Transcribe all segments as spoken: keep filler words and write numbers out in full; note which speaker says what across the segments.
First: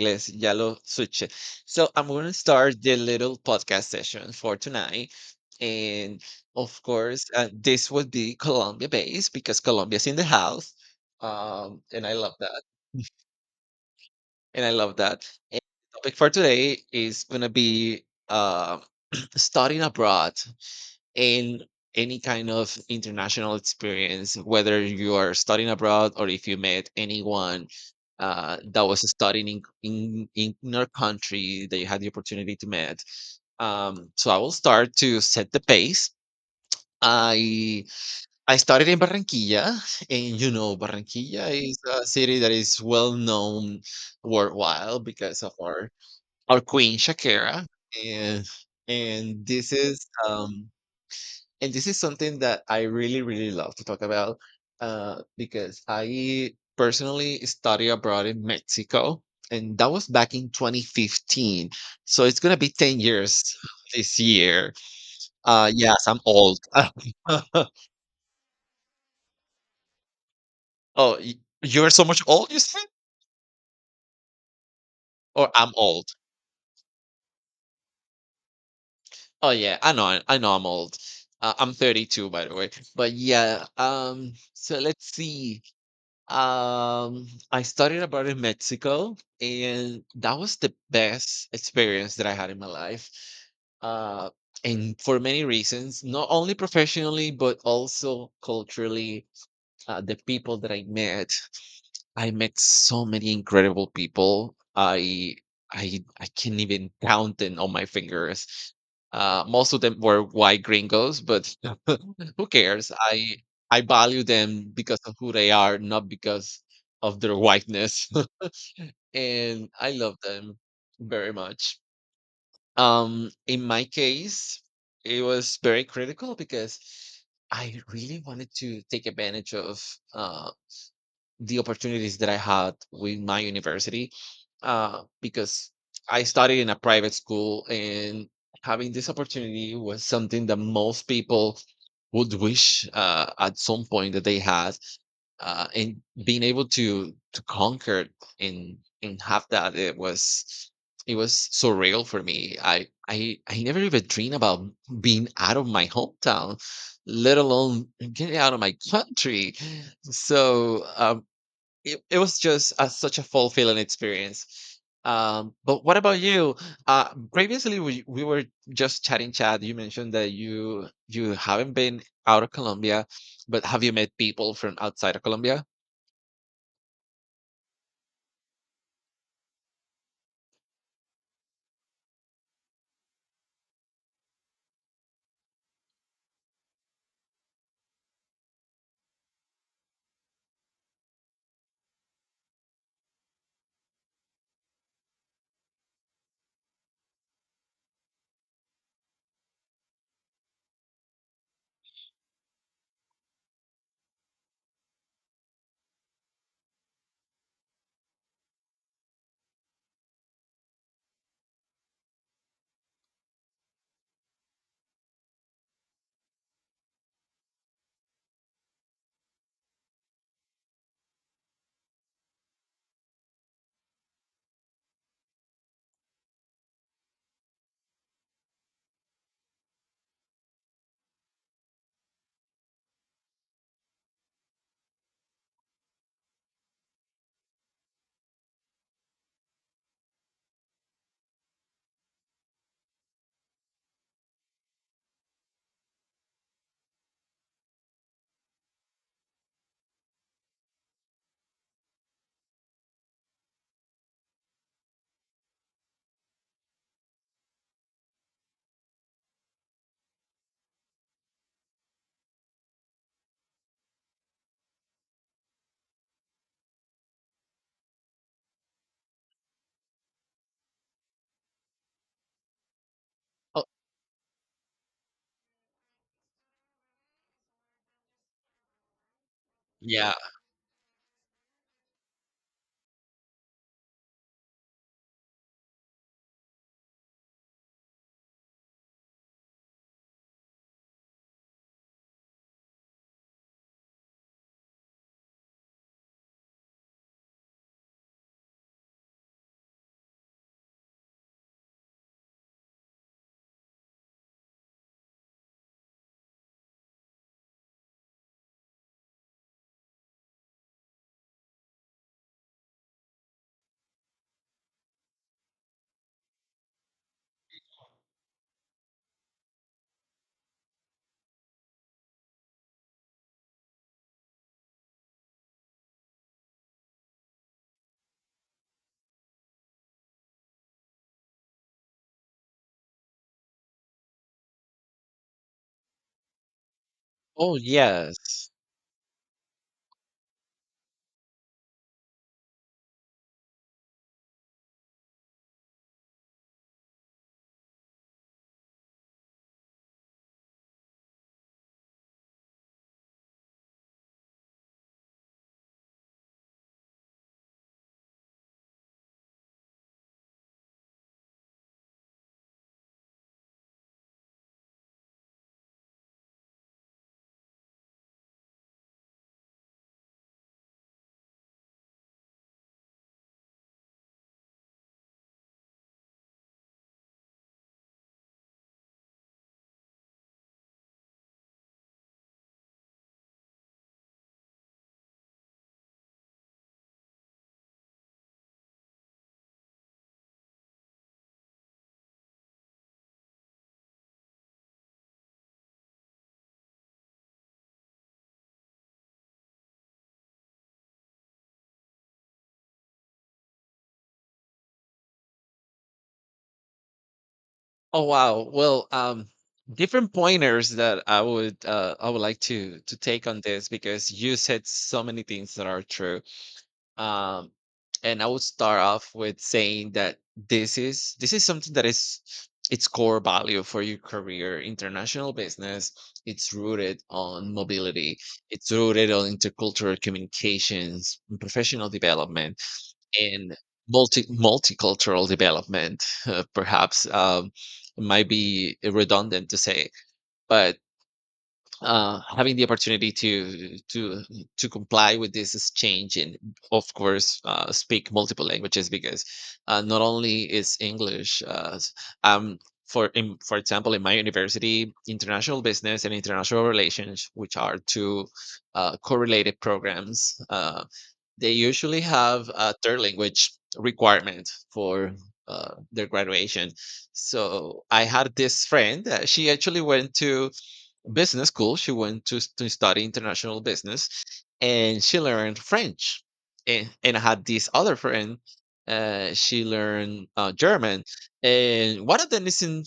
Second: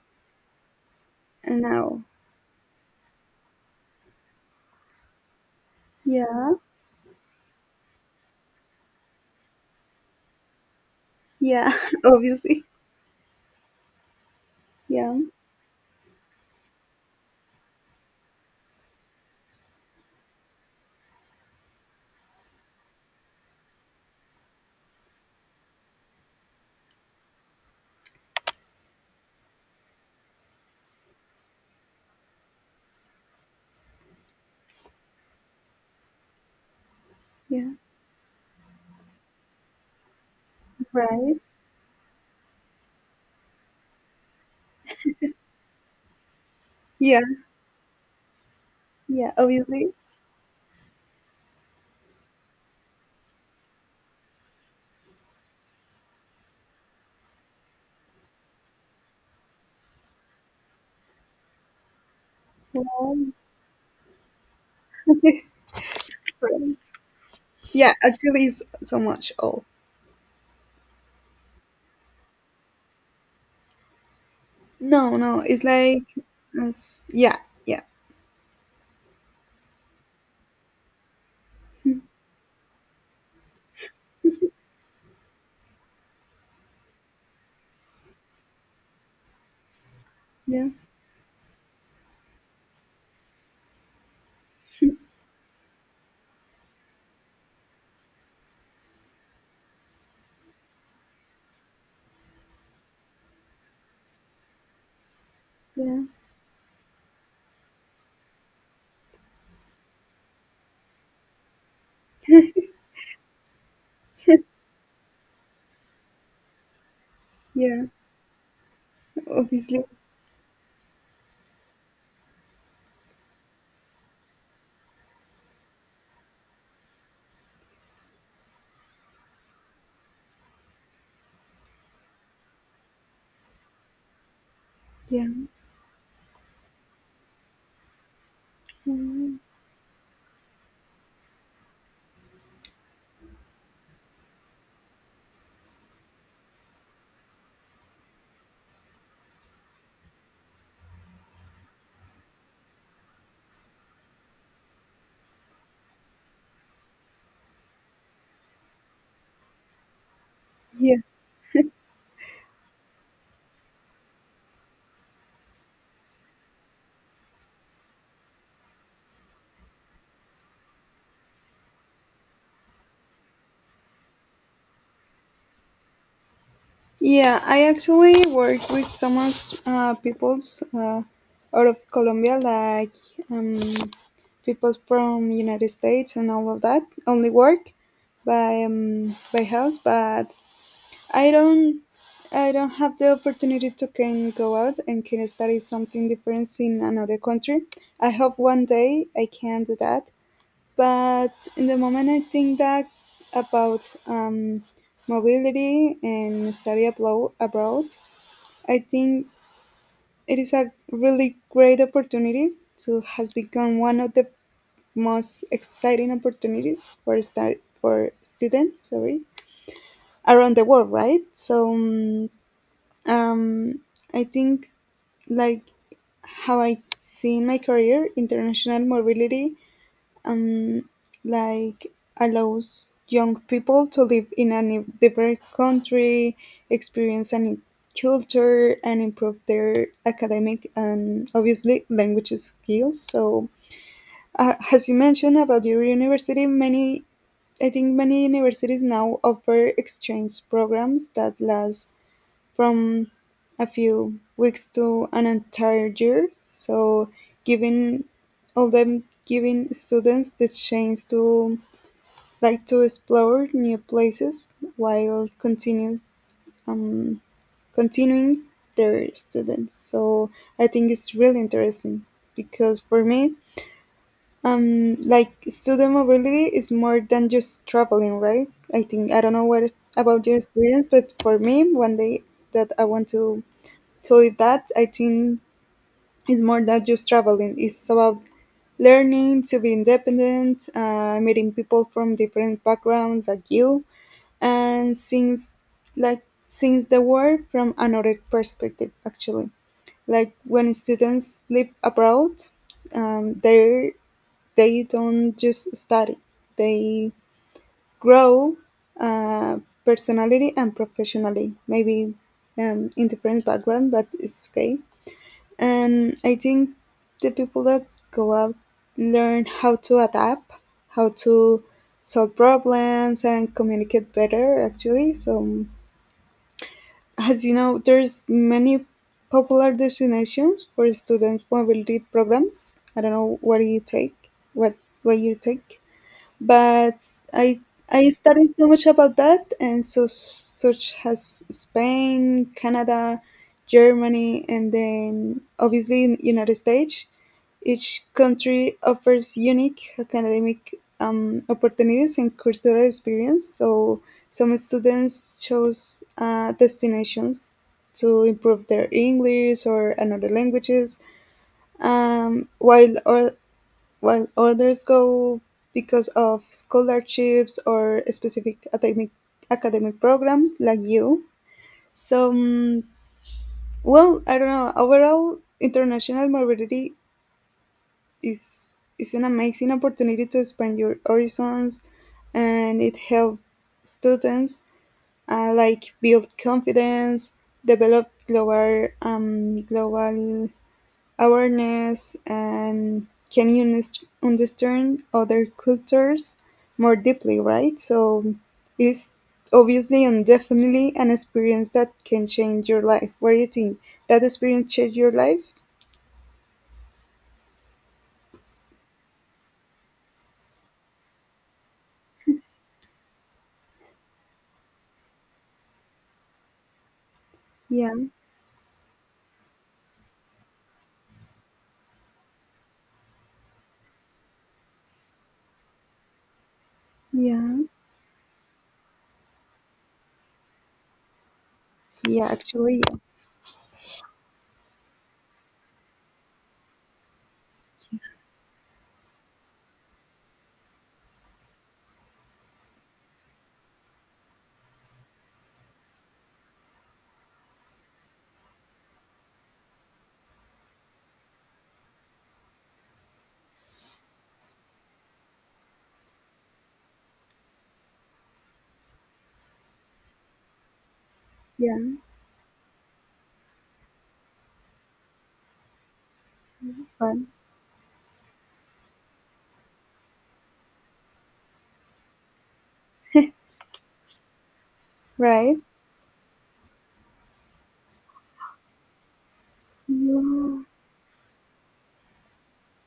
Speaker 1: Inglés, ya lo switched. So
Speaker 2: No.
Speaker 1: I'm going to start the little podcast session for tonight. And
Speaker 2: Yeah.
Speaker 1: of course, uh, this would be Colombia based because Colombia's in the house.
Speaker 2: Yeah.
Speaker 1: Um, and I love that.
Speaker 2: Obviously.
Speaker 1: And I love
Speaker 2: Yeah.
Speaker 1: that. And the topic for today is going to be uh, studying abroad in any kind of international experience, whether you are studying abroad or if you met anyone uh, that was studying in, in in your country that you had the opportunity to meet. Um, so I will start to set the pace.
Speaker 2: Yeah.
Speaker 1: I I started in Barranquilla, and you know
Speaker 2: Right.
Speaker 1: Barranquilla is a city that is well known worldwide because of our our queen
Speaker 2: Yeah.
Speaker 1: Shakira, and
Speaker 2: Yeah.
Speaker 1: and this
Speaker 2: Obviously.
Speaker 1: is um and this is something that I really, really love to talk about uh, because I personally study abroad in Mexico, and that was back in twenty fifteen. So it's gonna be ten
Speaker 2: Right.
Speaker 1: years this year. Uh, yes, I'm old.
Speaker 2: Right.
Speaker 1: oh,
Speaker 2: Yeah. Actually, it's so much. Oh.
Speaker 1: y- you're so much old, you said,
Speaker 2: No. No.
Speaker 1: or
Speaker 2: It's
Speaker 1: I'm
Speaker 2: like.
Speaker 1: old?
Speaker 2: It's- yeah. Yeah.
Speaker 1: Oh yeah, I know, I know, I'm old. Uh, I'm thirty-two, by the way. But yeah, um, so let's see. Um, I studied abroad in Mexico, and that was
Speaker 2: Yeah.
Speaker 1: the best experience that I had in my life. Uh, and for many reasons, not only professionally, but also culturally, uh, the people that I met, I met so many incredible people. I
Speaker 2: Yeah.
Speaker 1: I I can't even count them on my fingers. Uh, most of them were white gringos, but who cares? I I value them because of who they are, not because of their
Speaker 2: Yeah.
Speaker 1: whiteness. And
Speaker 2: Obviously.
Speaker 1: I love them very much. Um, in my case, it was very critical because I really wanted to take advantage of uh, the opportunities that I had with my university uh,
Speaker 2: Yeah.
Speaker 1: because I studied in a private school, and having this
Speaker 2: Mhm.
Speaker 1: opportunity was something that most people would wish uh, at some point that they had, uh, and being able to to conquer and and have that. It was, it was surreal for me. I i i never even dreamed about being out of my hometown, let alone getting out of my country. so
Speaker 2: Yeah.
Speaker 1: um, it, it was just a, such a fulfilling experience. Um, but what about you? Uh, previously, we, we were just chatting, chat. You mentioned that you you haven't been out of Colombia, but have you met people from outside of Colombia?
Speaker 2: Yeah, I actually work with some of, uh, peoples uh, out of Colombia, like um, people from United States and all of that. Only work by um, by house, but I don't I don't have the opportunity to can go out and can study something different in another country. I hope one day I can do that, but in the moment I think that about um, mobility and study ablo- abroad, I think it is a really great opportunity. So has become one of the most exciting opportunities for stu- for students, sorry, around the world, right? So um, um, I think, like, how I see my career, international mobility, um, like, allows young people to live in a new- different country, experience a new culture, and improve their academic and obviously language skills. So, uh, as you mentioned about your university, many, I think many universities now offer exchange programs that last from a few weeks to an entire year. So giving all them, giving students the chance to, like, to explore new places while continue, um, continuing their students. So I think it's really interesting because for me,
Speaker 1: Oh,
Speaker 2: um, like, student mobility is more than just traveling, right? I think I don't know what
Speaker 1: yeah.
Speaker 2: about your experience, but for me, one day that I want to, so with that, I think it's more than just traveling. It's about learning to be independent, uh, meeting people from different backgrounds like you, and things like seeing the world from another perspective. Actually, like when students live abroad, um, they they don't just study; they grow, uh, personality and professionally. Maybe um, in different background, but it's okay, and I think the people that go out learn how to adapt, how to solve problems and communicate better actually. So as you know, there's many popular destinations for student mobility programs. I don't know, what do you take? What what you take? But
Speaker 1: Oh,
Speaker 2: I I
Speaker 1: yes.
Speaker 2: studied so much about that, and so s- such as Spain, Canada, Germany, and then obviously in United States. Each country offers unique academic, um, opportunities and cultural experience. So some students chose uh, destinations to improve their English or another languages, um, while while others go because of scholarships or a specific academic academic program like you. So, mm, well, I don't know. Overall, international mobility is is an amazing opportunity to expand your horizons, and it helps students, uh, like, build confidence, develop global, um, global awareness and can you underst- understand other cultures more deeply, right? So it is obviously and definitely an experience that can change your life. What do you think? That experience changed your life?
Speaker 1: Oh, wow. Well, um, different pointers that I would uh, I would like to to take on this, because you said so many things that are true. Um,
Speaker 2: Yeah,
Speaker 1: and I would start off with saying that this is this is something that is its core value for your career. International business, it's rooted on
Speaker 2: yeah,
Speaker 1: mobility, it's rooted on intercultural communications, and professional
Speaker 2: yeah,
Speaker 1: development
Speaker 2: actually, yeah,
Speaker 1: and multi multicultural development. Uh, perhaps um, it might be redundant to say, but uh, having the opportunity to to to comply with this is change, and of course uh, speak multiple languages, because uh, not only is english uh, s- um, for in, for example, in my university, international business and international relations, which are two uh, correlated programs, uh, they
Speaker 2: yeah,
Speaker 1: usually have a third language requirement for uh, their graduation.
Speaker 2: fun,
Speaker 1: So I had this friend. Uh, she actually went to business school. She went to, to study international business, and she
Speaker 2: right?
Speaker 1: learned French. And, and I had this other friend. Uh, she learned uh,
Speaker 2: Yeah,
Speaker 1: German, and one of them is in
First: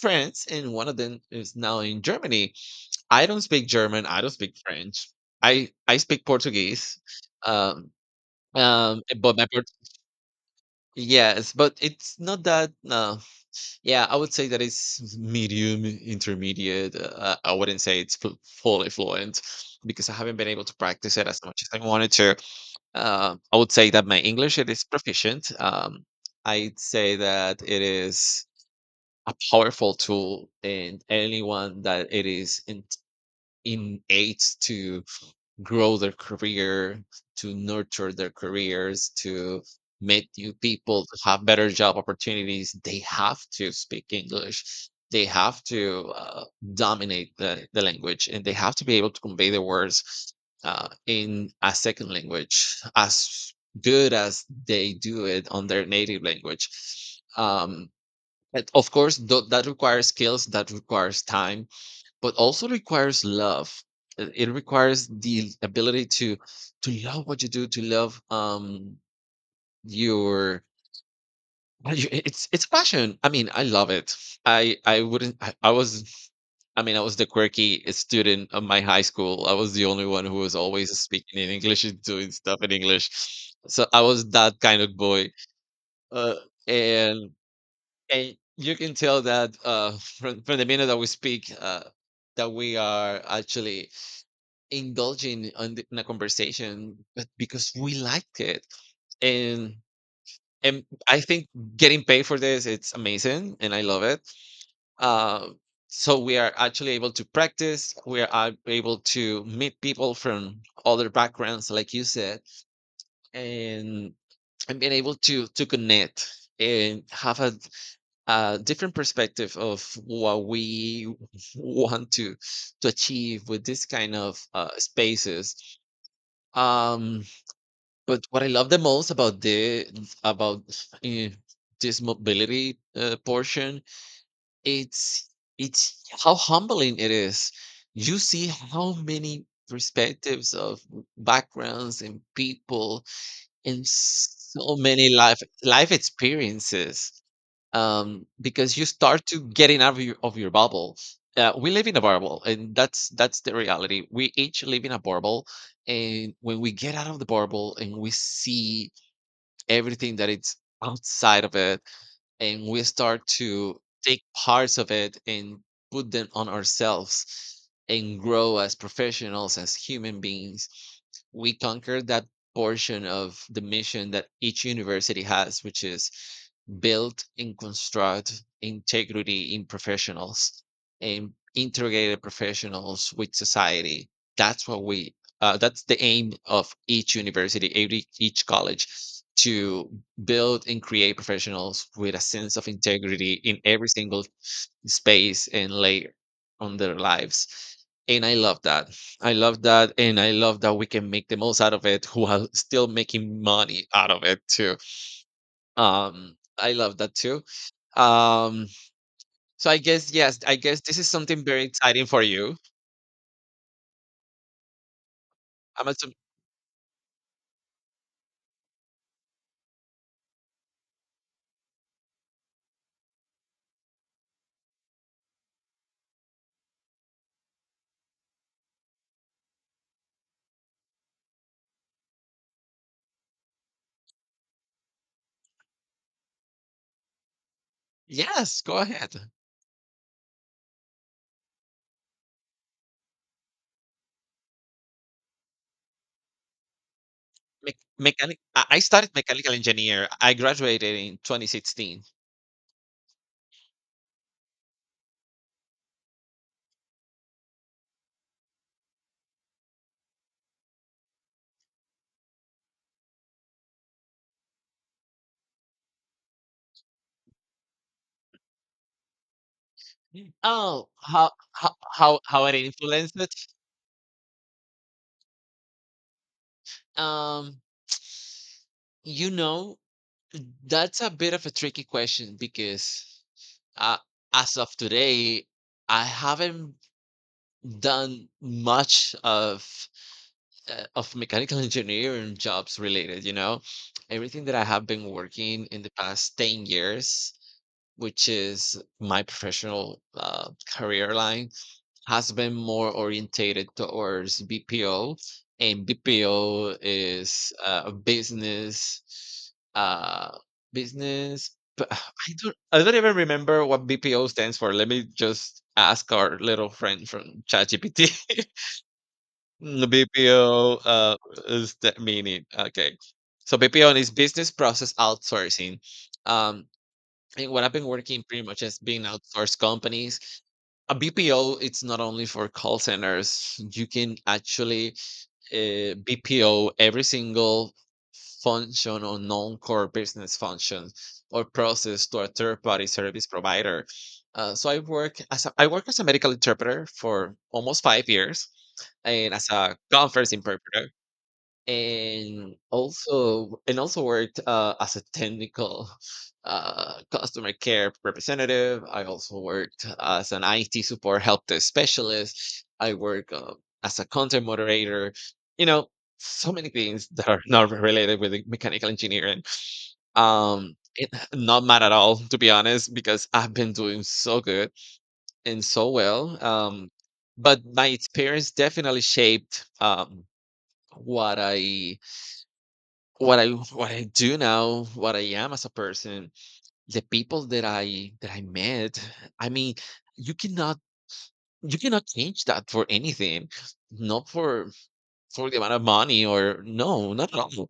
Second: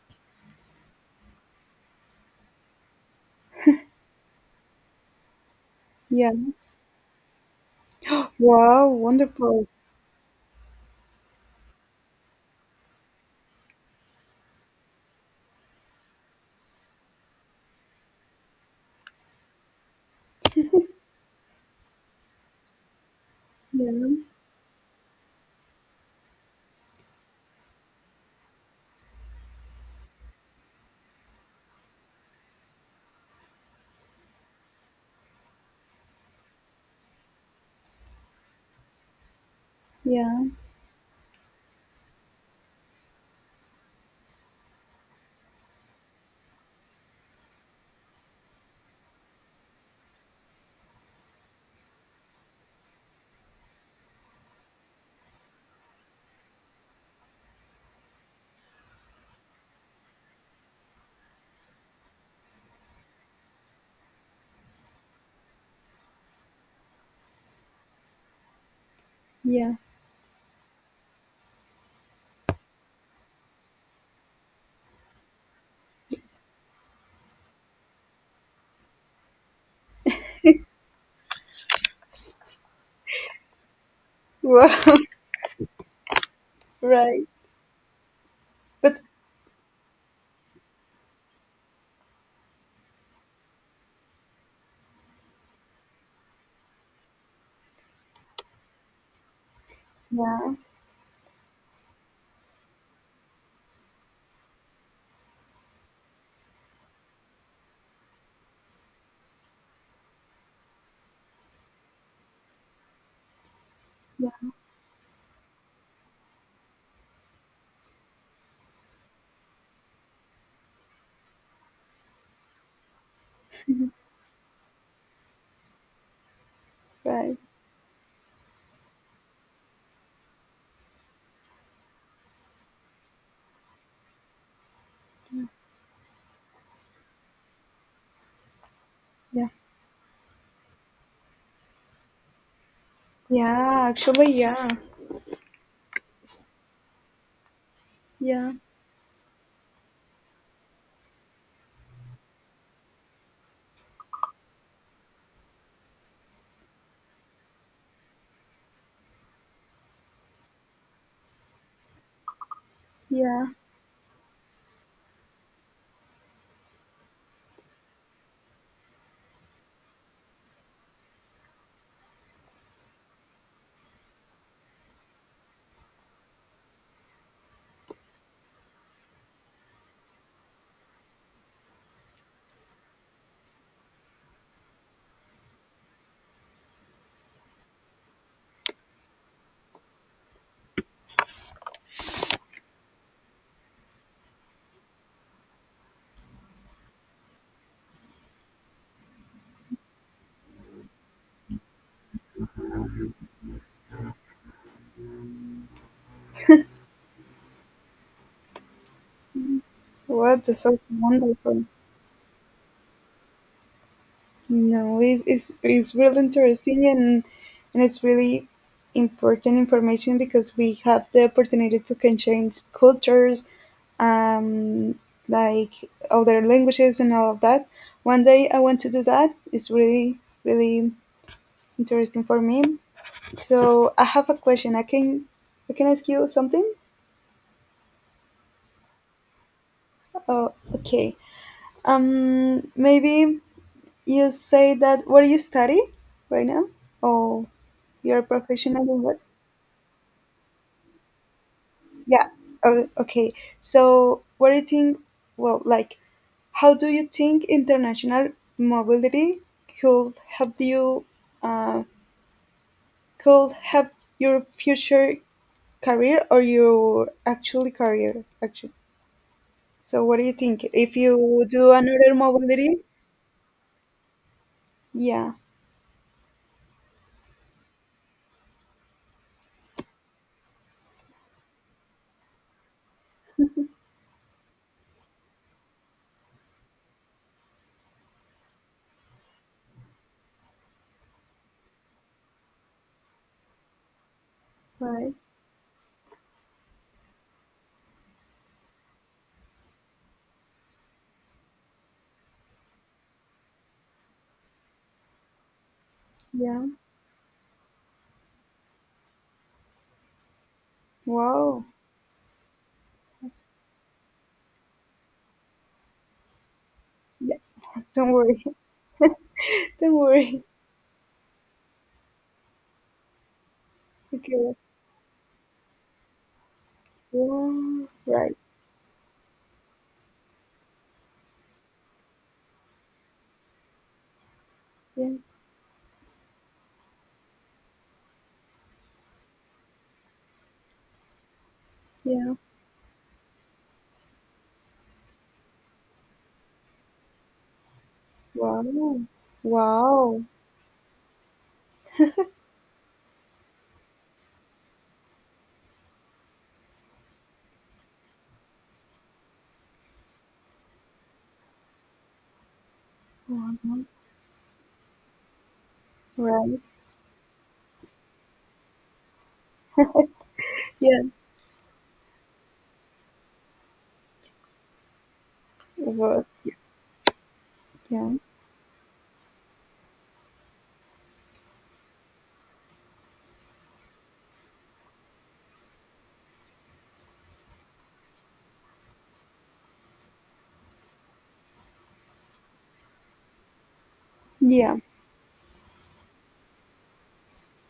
Speaker 1: France, and one of them is now in Germany. I don't speak German. I don't speak French. I I speak
Speaker 2: yeah.
Speaker 1: Portuguese. Um.
Speaker 2: Wow,
Speaker 1: Um, eh, but my part,
Speaker 2: wonderful.
Speaker 1: yes, but it's not that, no. Yeah, I would say that it's medium, intermediate. Uh, I wouldn't say it's fu- fully fluent because I haven't been able to practice it as much as I wanted to. Um, I would say
Speaker 2: Yeah,
Speaker 1: that my English it is proficient. Um, I'd say that it is a powerful tool, and anyone that it is in, innate to grow their career, to nurture their careers, to meet
Speaker 2: yeah,
Speaker 1: new people, to have better job opportunities, they have to speak English. They have to uh, dominate the, the language, and they have to be able to convey the words uh, in a second language as good as they do it on their native language. Um, and of course, tho- that requires skills, that requires time, but also requires love. It it requires the ability to to love what you do, to love um
Speaker 2: yeah.
Speaker 1: your uh, you- it- it's it's passion. I mean, I love it. I I wouldn't. I, I was. I mean, I was the quirky student of my high school. I was the only one who was always speaking in English and doing stuff in English. So I was that kind of
Speaker 2: Wow,
Speaker 1: boy. Uh,
Speaker 2: right.
Speaker 1: and and you can
Speaker 2: But
Speaker 1: tell that uh, from from the minute that we speak, uh, that we are actually indulging on the, in a conversation, but because we liked it, and
Speaker 2: yeah,
Speaker 1: and I think getting paid for this it's amazing, and I love it. uh, so we are actually able to practice, we are ab- able to meet people from other backgrounds like you said, and and being able to to connect and have a, a different perspective of what we want to to achieve with this kind of uh, spaces. um
Speaker 2: right.
Speaker 1: But what I love the most about the about eh, this mobility uh, portion, it's it's how humbling it is. You see how many
Speaker 2: Yeah,
Speaker 1: perspectives of backgrounds and people and
Speaker 2: yeah, actually, yeah,
Speaker 1: so many life life experiences. Um,
Speaker 2: yeah.
Speaker 1: because you start to getting out of your of your bubble. Uh, we live in a bubble, and that's that's the reality. We each live in a bubble, and when we get out of the bubble and we see everything that it's outside of it, and we start
Speaker 2: Yeah,
Speaker 1: to take parts of it and put them on ourselves and grow as professionals, as human beings, we conquer that portion of the mission that each university has, which is build and construct integrity in professionals, and integrated professionals with society. That's what we uh, that's the aim of each university, every, each college, to build and create professionals with a sense of integrity in every single space and layer on their lives. And I love that. I love that, and I love that we can make the most out of it while still making money out of it too. um I love that too. um so I guess, yes,
Speaker 2: what the
Speaker 1: I
Speaker 2: so
Speaker 1: guess this is something very
Speaker 2: wonderful.
Speaker 1: exciting for you.
Speaker 2: No, it's, it's,
Speaker 1: i'm
Speaker 2: it's
Speaker 1: assum-
Speaker 2: really interesting, and, and it's really important information because we have the opportunity to can change cultures, um, like other languages and all of that. One day I want to do that. It's really, really interesting for me. So I have a question. I can I can ask you something?
Speaker 1: yes, go ahead.
Speaker 2: Oh, okay. Um, maybe you say that, what do you study right now? Oh,
Speaker 1: Mech
Speaker 2: you're a
Speaker 1: mechanic, I I
Speaker 2: professional in
Speaker 1: started
Speaker 2: what?
Speaker 1: mechanical engineer. I graduated in twenty sixteen.
Speaker 2: Yeah. Oh, okay. So, what do you think? Well, like, how do you think international mobility could help you? Uh, could help your future career or your actual career? Actually, so what do you think
Speaker 1: Oh,
Speaker 2: if
Speaker 1: how
Speaker 2: you do
Speaker 1: how
Speaker 2: another
Speaker 1: how how it
Speaker 2: mobility?
Speaker 1: influenced it?
Speaker 2: Yeah.
Speaker 1: Um, you know, that's a bit of a tricky question because uh, as of today, I haven't done much of uh, of mechanical engineering jobs related. You know, everything that I have been
Speaker 2: Right.
Speaker 1: working in the past ten years, which is my professional uh, career line, has been more orientated towards B P O, and
Speaker 2: Yeah.
Speaker 1: B P O is uh, a business, uh, business.
Speaker 2: Wow.
Speaker 1: But I don't, I don't even remember what B P O stands for. Let me just ask our little friend
Speaker 2: Yeah.
Speaker 1: from ChatGPT.
Speaker 2: Don't worry.
Speaker 1: Mm,
Speaker 2: Don't worry.
Speaker 1: B P O uh, is the meaning. Okay, so B P O is business
Speaker 2: Okay.
Speaker 1: process outsourcing. Um, and what I've been
Speaker 2: Yeah,
Speaker 1: working
Speaker 2: right.
Speaker 1: pretty much as being outsourced companies, a B P O, it's not only for call centers. You can actually
Speaker 2: Yeah,
Speaker 1: uh, B P O every single function or non core business function or process to a
Speaker 2: yeah.
Speaker 1: third party service provider. Uh, so I work as a, I work as a medical interpreter for almost five years,
Speaker 2: Wow.
Speaker 1: and as a
Speaker 2: Wow.
Speaker 1: conference interpreter, and also and also worked uh, as a technical uh, customer care representative. I also worked as an I T support help desk specialist. I work uh,
Speaker 2: Wow.
Speaker 1: as a content moderator. You know, so
Speaker 2: Right.
Speaker 1: many things that are not related with the mechanical engineering. Um,
Speaker 2: Yeah.
Speaker 1: it, not mad at all, to be honest, because I've been doing so good and so
Speaker 2: What?
Speaker 1: well. Um, but my
Speaker 2: Yeah.
Speaker 1: experience definitely shaped um, what I what I what I do now, what I am as a person, the people that I that I met. I mean, you cannot, you cannot change that for anything, not for
Speaker 2: Yeah.
Speaker 1: for the amount of money or no, not at all.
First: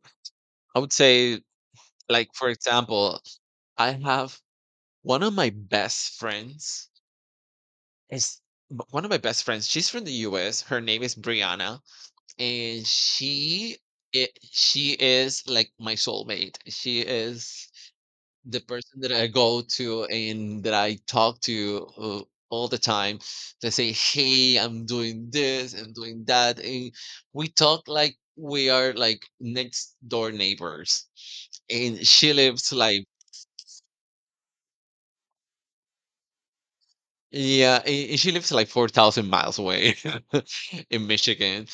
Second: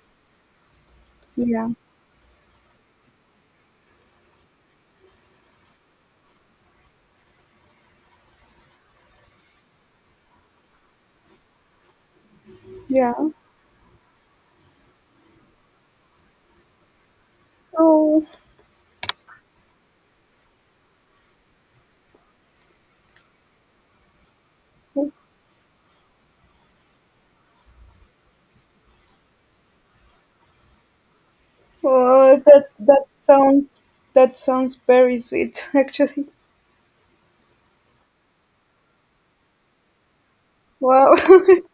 Speaker 1: I would say,
Speaker 2: Yeah.
Speaker 1: like for example, I have one of my best friends is b- one of my best friends. She's from the U S. Her name is Brianna, and
Speaker 2: Yeah.
Speaker 1: she it, she is like my soulmate. She is
Speaker 2: Oh,
Speaker 1: the person that I go to and that I talk to uh, all the time. They say, "Hey, I'm doing this, I'm doing that," and we talk like we are like next door neighbors. And she
Speaker 2: oh, that
Speaker 1: lives like
Speaker 2: that sounds that sounds very sweet actually.
Speaker 1: yeah, and and she lives like four thousand miles away in
Speaker 2: Wow.
Speaker 1: Michigan.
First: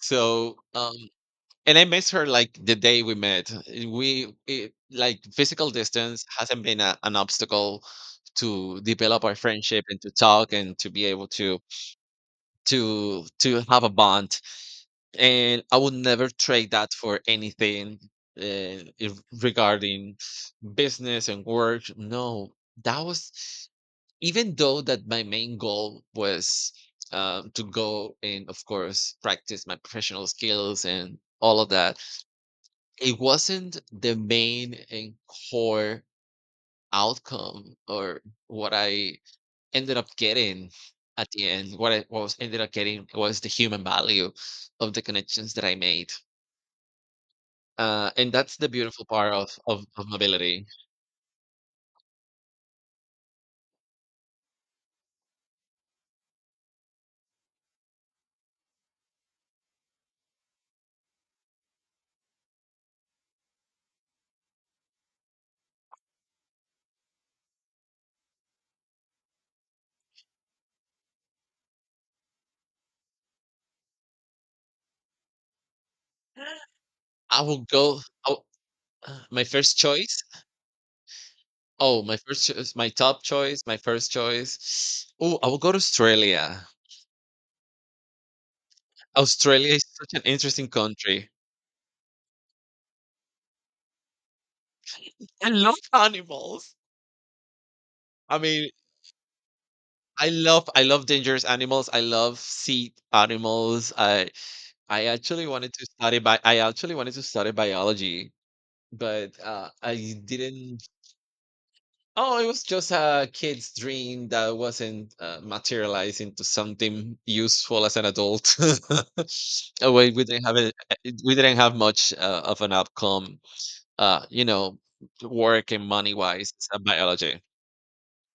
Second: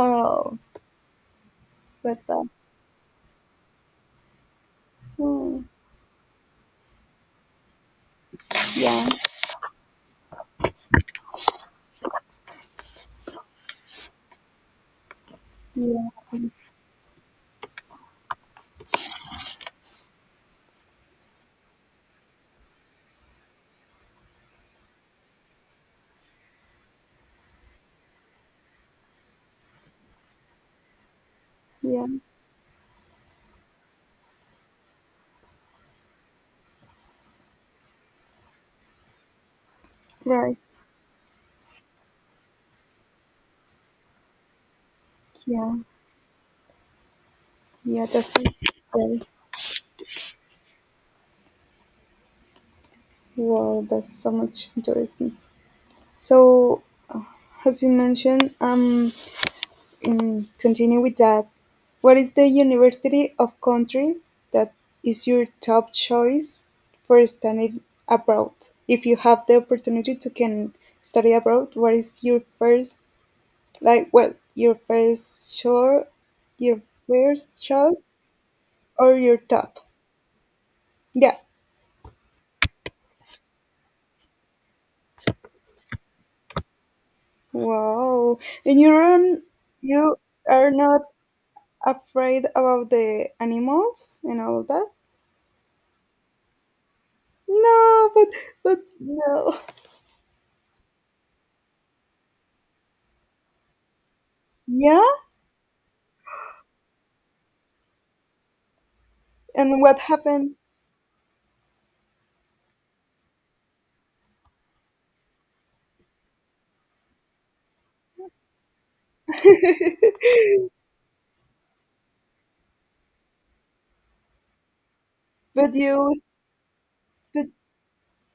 Speaker 1: So
Speaker 2: Oh,
Speaker 1: um, and I miss
Speaker 2: but
Speaker 1: her
Speaker 2: uh,
Speaker 1: like the day we met. Uh, We it, like
Speaker 2: hmm,
Speaker 1: physical distance hasn't been a, an obstacle to
Speaker 2: yeah.
Speaker 1: develop our friendship and to talk and to be able to to to have a bond. And I would
Speaker 2: Yeah.
Speaker 1: never trade that for anything uh, if- regarding business and work. No, that was even though that my main goal was uh, to go and of course practice my professional skills and all of that,
Speaker 2: Yeah.
Speaker 1: it wasn't the main and core outcome or what I ended up
Speaker 2: Right.
Speaker 1: getting at the end. What I what was ended up getting was the human value of the connections that I
Speaker 2: Yeah.
Speaker 1: made.
Speaker 2: Yeah.
Speaker 1: Uh, and
Speaker 2: That's
Speaker 1: that's the beautiful
Speaker 2: very
Speaker 1: part of, of, of mobility.
Speaker 2: wow. That's so much interesting. So, as you mentioned, um, mm, continue with that. What is the university of country that is your top choice for studying abroad? If you have the opportunity to can study abroad, what is your first, like, well, your first choice, your
Speaker 1: I
Speaker 2: first
Speaker 1: will go.
Speaker 2: choice
Speaker 1: Oh,
Speaker 2: or your
Speaker 1: my
Speaker 2: top?
Speaker 1: first choice.
Speaker 2: Yeah.
Speaker 1: Oh, my first choice. My top choice. My first choice. Oh, I will go to Australia.
Speaker 2: Wow. And you run,
Speaker 1: Australia is such
Speaker 2: you
Speaker 1: an interesting
Speaker 2: are not
Speaker 1: country.
Speaker 2: afraid about the animals and all that?
Speaker 1: I love animals.
Speaker 2: No, but
Speaker 1: I mean,
Speaker 2: but no.
Speaker 1: I love I love dangerous animals. I love sea animals. I
Speaker 2: Yeah?
Speaker 1: I actually wanted to study bi- I actually wanted to study biology, but uh,
Speaker 2: And
Speaker 1: I
Speaker 2: what happened?
Speaker 1: didn't. Oh, it was just a kid's dream that wasn't uh, materialized into something useful as an adult. Uh, we, we didn't have a, we didn't have much uh, of an outcome. Uh, you know, work
Speaker 2: But
Speaker 1: and
Speaker 2: you,
Speaker 1: money wise, biology.
Speaker 2: but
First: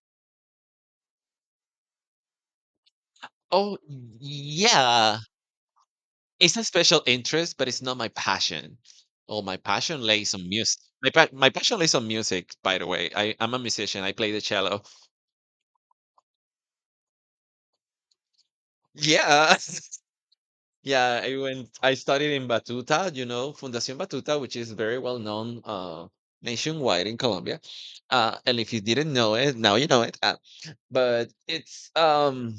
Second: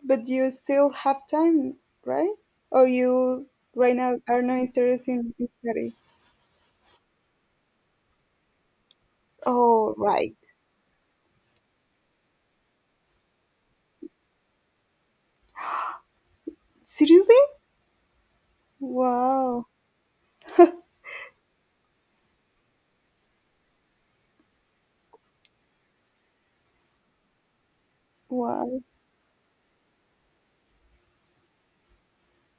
Speaker 2: but you still have time, right? Or you
Speaker 1: Oh
Speaker 2: right now are not interested
Speaker 1: yeah,
Speaker 2: in in study?
Speaker 1: it's a special interest, but it's not my passion. Oh, my
Speaker 2: Oh,
Speaker 1: passion lays
Speaker 2: right.
Speaker 1: on music. My, pa- my passion lays on music, by the way. I, I'm a musician. I play the cello.
Speaker 2: Seriously?
Speaker 1: Yeah.
Speaker 2: Wow.
Speaker 1: Yeah. I went, I studied in Batuta, you know, Fundación Batuta, which is very well known uh, nationwide in Colombia. Uh, and if you
Speaker 2: Wow.
Speaker 1: didn't know it, now you know it. Uh, but it's um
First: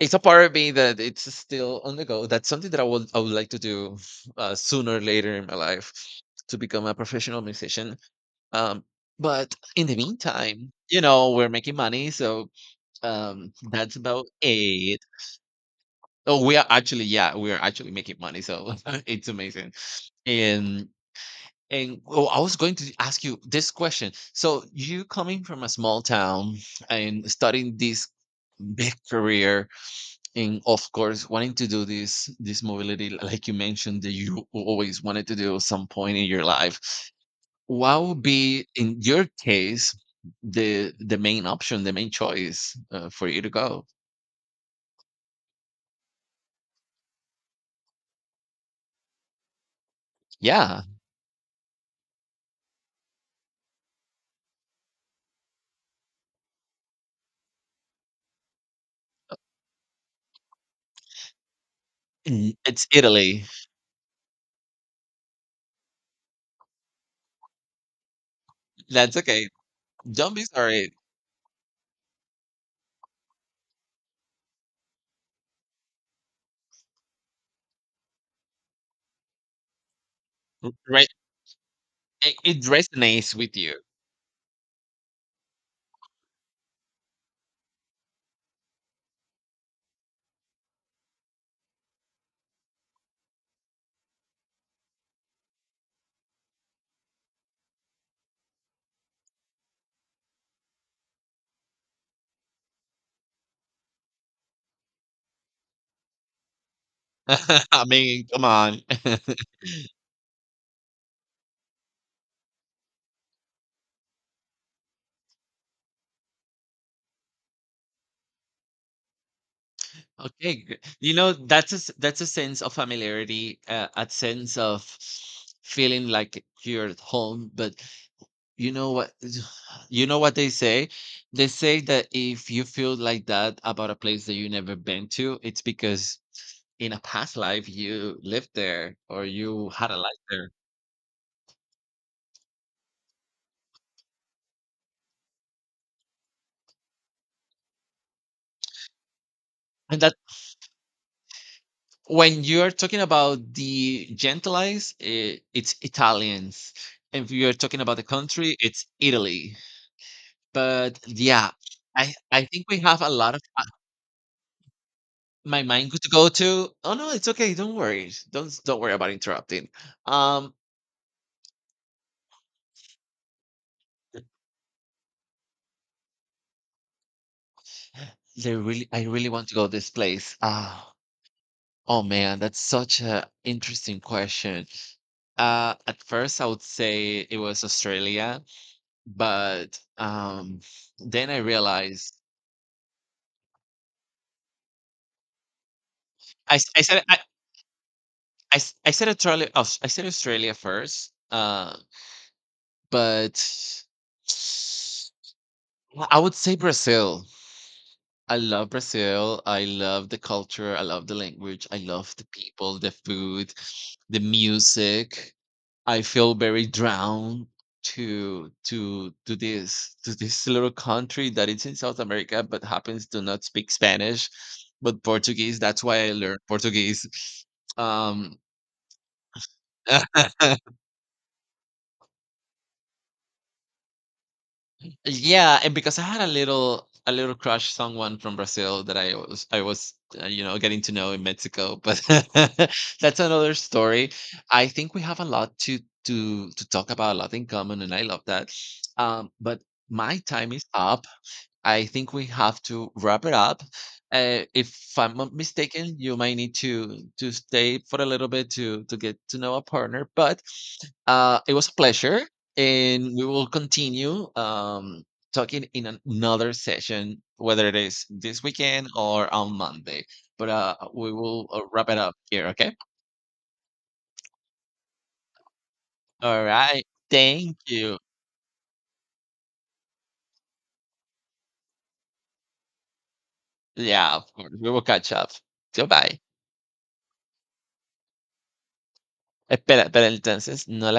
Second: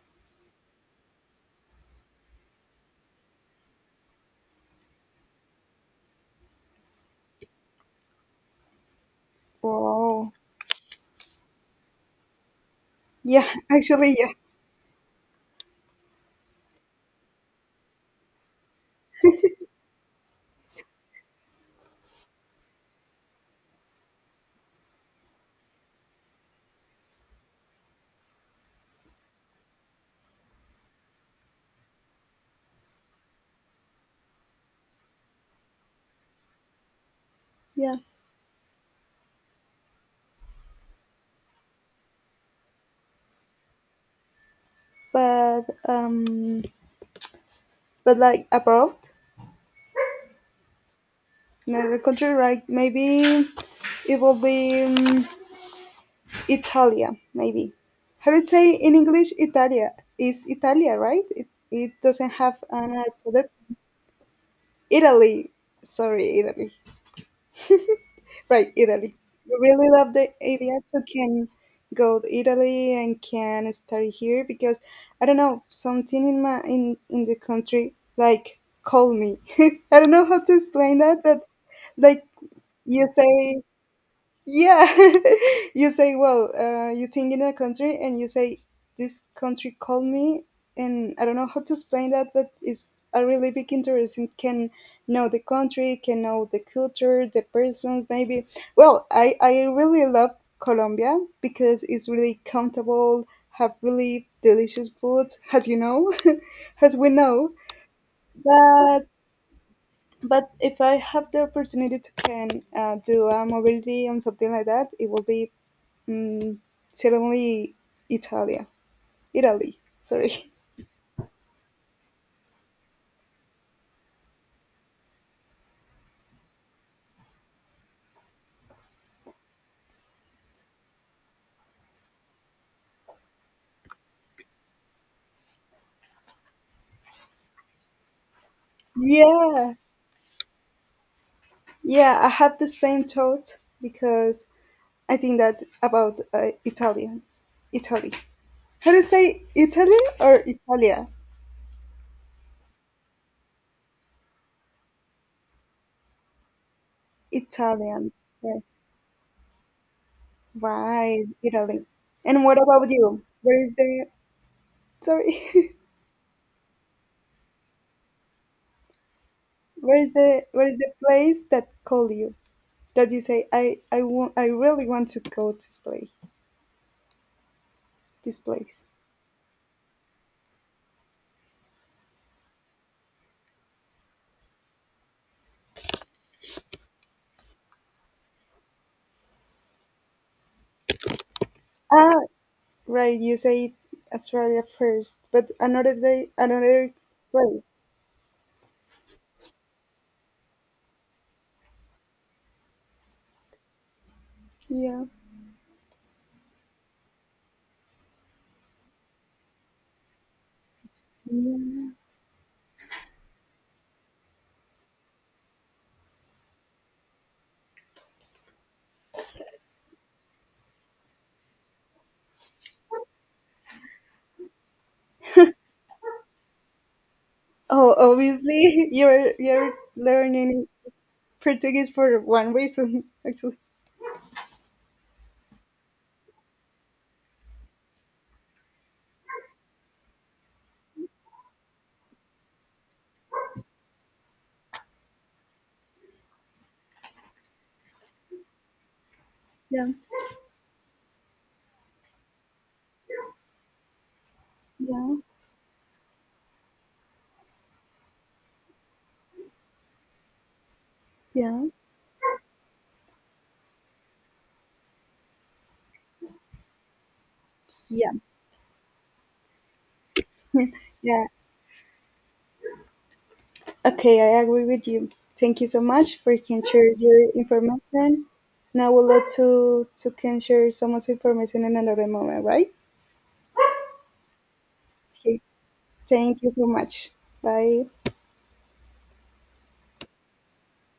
Speaker 1: it's a part of me that it's still on the go. That's something that I would I would like to do uh, sooner or later in my life to become a professional musician. Um, but in the
Speaker 2: Wow.
Speaker 1: meantime, you know, we're making money, so
Speaker 2: Yeah,
Speaker 1: um, that's
Speaker 2: actually,
Speaker 1: about
Speaker 2: yeah.
Speaker 1: it. Oh, we are actually, yeah, we are actually making money, so it's amazing. And and oh, I was going to ask you this question. So you coming from a small town and starting this big career and of course wanting to do this this mobility like you mentioned that you always wanted to do at some point in your life,
Speaker 2: Yeah.
Speaker 1: what would be in your case the the main option, the main choice uh, for you to go?
Speaker 2: But um but like abroad,
Speaker 1: Yeah.
Speaker 2: in another country, like maybe it will be, um, Italia, maybe. How do you say in English Italia? Is Italia, right? It, it doesn't
Speaker 1: Mm,
Speaker 2: have
Speaker 1: it's
Speaker 2: an
Speaker 1: Italy.
Speaker 2: other. Italy. Sorry, Italy. Right,
Speaker 1: That's
Speaker 2: Italy.
Speaker 1: okay,
Speaker 2: I really love the
Speaker 1: don't be
Speaker 2: idea
Speaker 1: sorry.
Speaker 2: to can go to Italy and can study here because I don't know something in my in in the country like call me. I don't know how to explain
Speaker 1: Right,
Speaker 2: that, but, like,
Speaker 1: it, it
Speaker 2: you
Speaker 1: resonates with
Speaker 2: say.
Speaker 1: you.
Speaker 2: Yeah, you say, well, uh, you think in a country and you say, this country called me, and I don't know how to explain that, but it's a really big interest and can know the country, can know the culture, the persons, maybe. Well, I, I really love Colombia because it's really comfortable, have really delicious food, as you know, as we know.
Speaker 1: I mean, come on.
Speaker 2: But but if I have the opportunity to can, uh, do a mobility and something like that, it will be, mm, certainly Italia. Italy, sorry.
Speaker 1: okay gr- You know, that's a s- that's a sense of familiarity, uh, a sense of feeling like you're at home. But you know what? You know what they say? They say that if you feel like that about a place that you never been to, it's because in a past life you lived there or you
Speaker 2: Yeah,
Speaker 1: had a life there.
Speaker 2: yeah, I have the same thought because I think that about, uh, Italian. Italy. How do you say Italy
Speaker 1: And that,
Speaker 2: or Italia?
Speaker 1: when you're talking about the gentilize, i- it's Italians. If you're talking about the
Speaker 2: Italians.
Speaker 1: country,
Speaker 2: Right,
Speaker 1: it's Italy. But
Speaker 2: right,
Speaker 1: yeah,
Speaker 2: Italy.
Speaker 1: I I
Speaker 2: And what
Speaker 1: think we
Speaker 2: about
Speaker 1: have a
Speaker 2: you?
Speaker 1: lot of
Speaker 2: Where
Speaker 1: uh,
Speaker 2: is the,
Speaker 1: my
Speaker 2: sorry?
Speaker 1: mind to go to. Oh no, it's okay. Don't worry. Don't don't worry about interrupting.
Speaker 2: Where is the,
Speaker 1: Um.
Speaker 2: where is the place that call you? That you say, I I want I really want to go to this place. This
Speaker 1: They
Speaker 2: place.
Speaker 1: really, I really want to go this place. Ah, oh man, that's such a interesting question. Uh, at first, I would say it was Australia, but um, then I realized
Speaker 2: Ah, right, you say Australia first, but another day,
Speaker 1: I, s- I
Speaker 2: another
Speaker 1: said I,
Speaker 2: place.
Speaker 1: I, s- I said Australia Aus- I said Australia first, uh, but
Speaker 2: Yeah.
Speaker 1: I would say Brazil. I love Brazil. I love the culture. I love the language. I
Speaker 2: Yeah.
Speaker 1: love the people, the food, the music. I feel very drawn to to to this to this little country that it's in South America but happens to not speak Spanish but Portuguese. That's why I learned Portuguese.
Speaker 2: Oh,
Speaker 1: Um.
Speaker 2: obviously, you're you're learning Portuguese for one reason, actually.
Speaker 1: Yeah, and because I had a little a little crush someone from Brazil that I was I was uh, you know, getting to know in Mexico, but that's another story. I think we have a lot to to to talk about, a lot in common, and I love that. Um, but
Speaker 2: Yeah.
Speaker 1: my time is up. I think we have to wrap it up. Uh, if
Speaker 2: Yeah.
Speaker 1: I'm not mistaken, you might need to to stay for a little bit to to get to know a partner, but uh, it
Speaker 2: Yeah.
Speaker 1: was a pleasure, and we will continue um, talking in an- another session, whether it is
Speaker 2: Yeah.
Speaker 1: this weekend or on Monday. But uh, we
Speaker 2: Yeah.
Speaker 1: will uh, wrap it up here, okay?
Speaker 2: Okay, I agree with you. Thank you so much for
Speaker 1: All
Speaker 2: can
Speaker 1: right.
Speaker 2: share your
Speaker 1: Thank you.
Speaker 2: information. Now we'll let to to can share someone's information in another moment, right?
Speaker 1: Yeah, of course. We will catch up.
Speaker 2: Okay.
Speaker 1: Goodbye.
Speaker 2: Thank you so much. Bye.
Speaker 1: Espera, espera, entonces, no la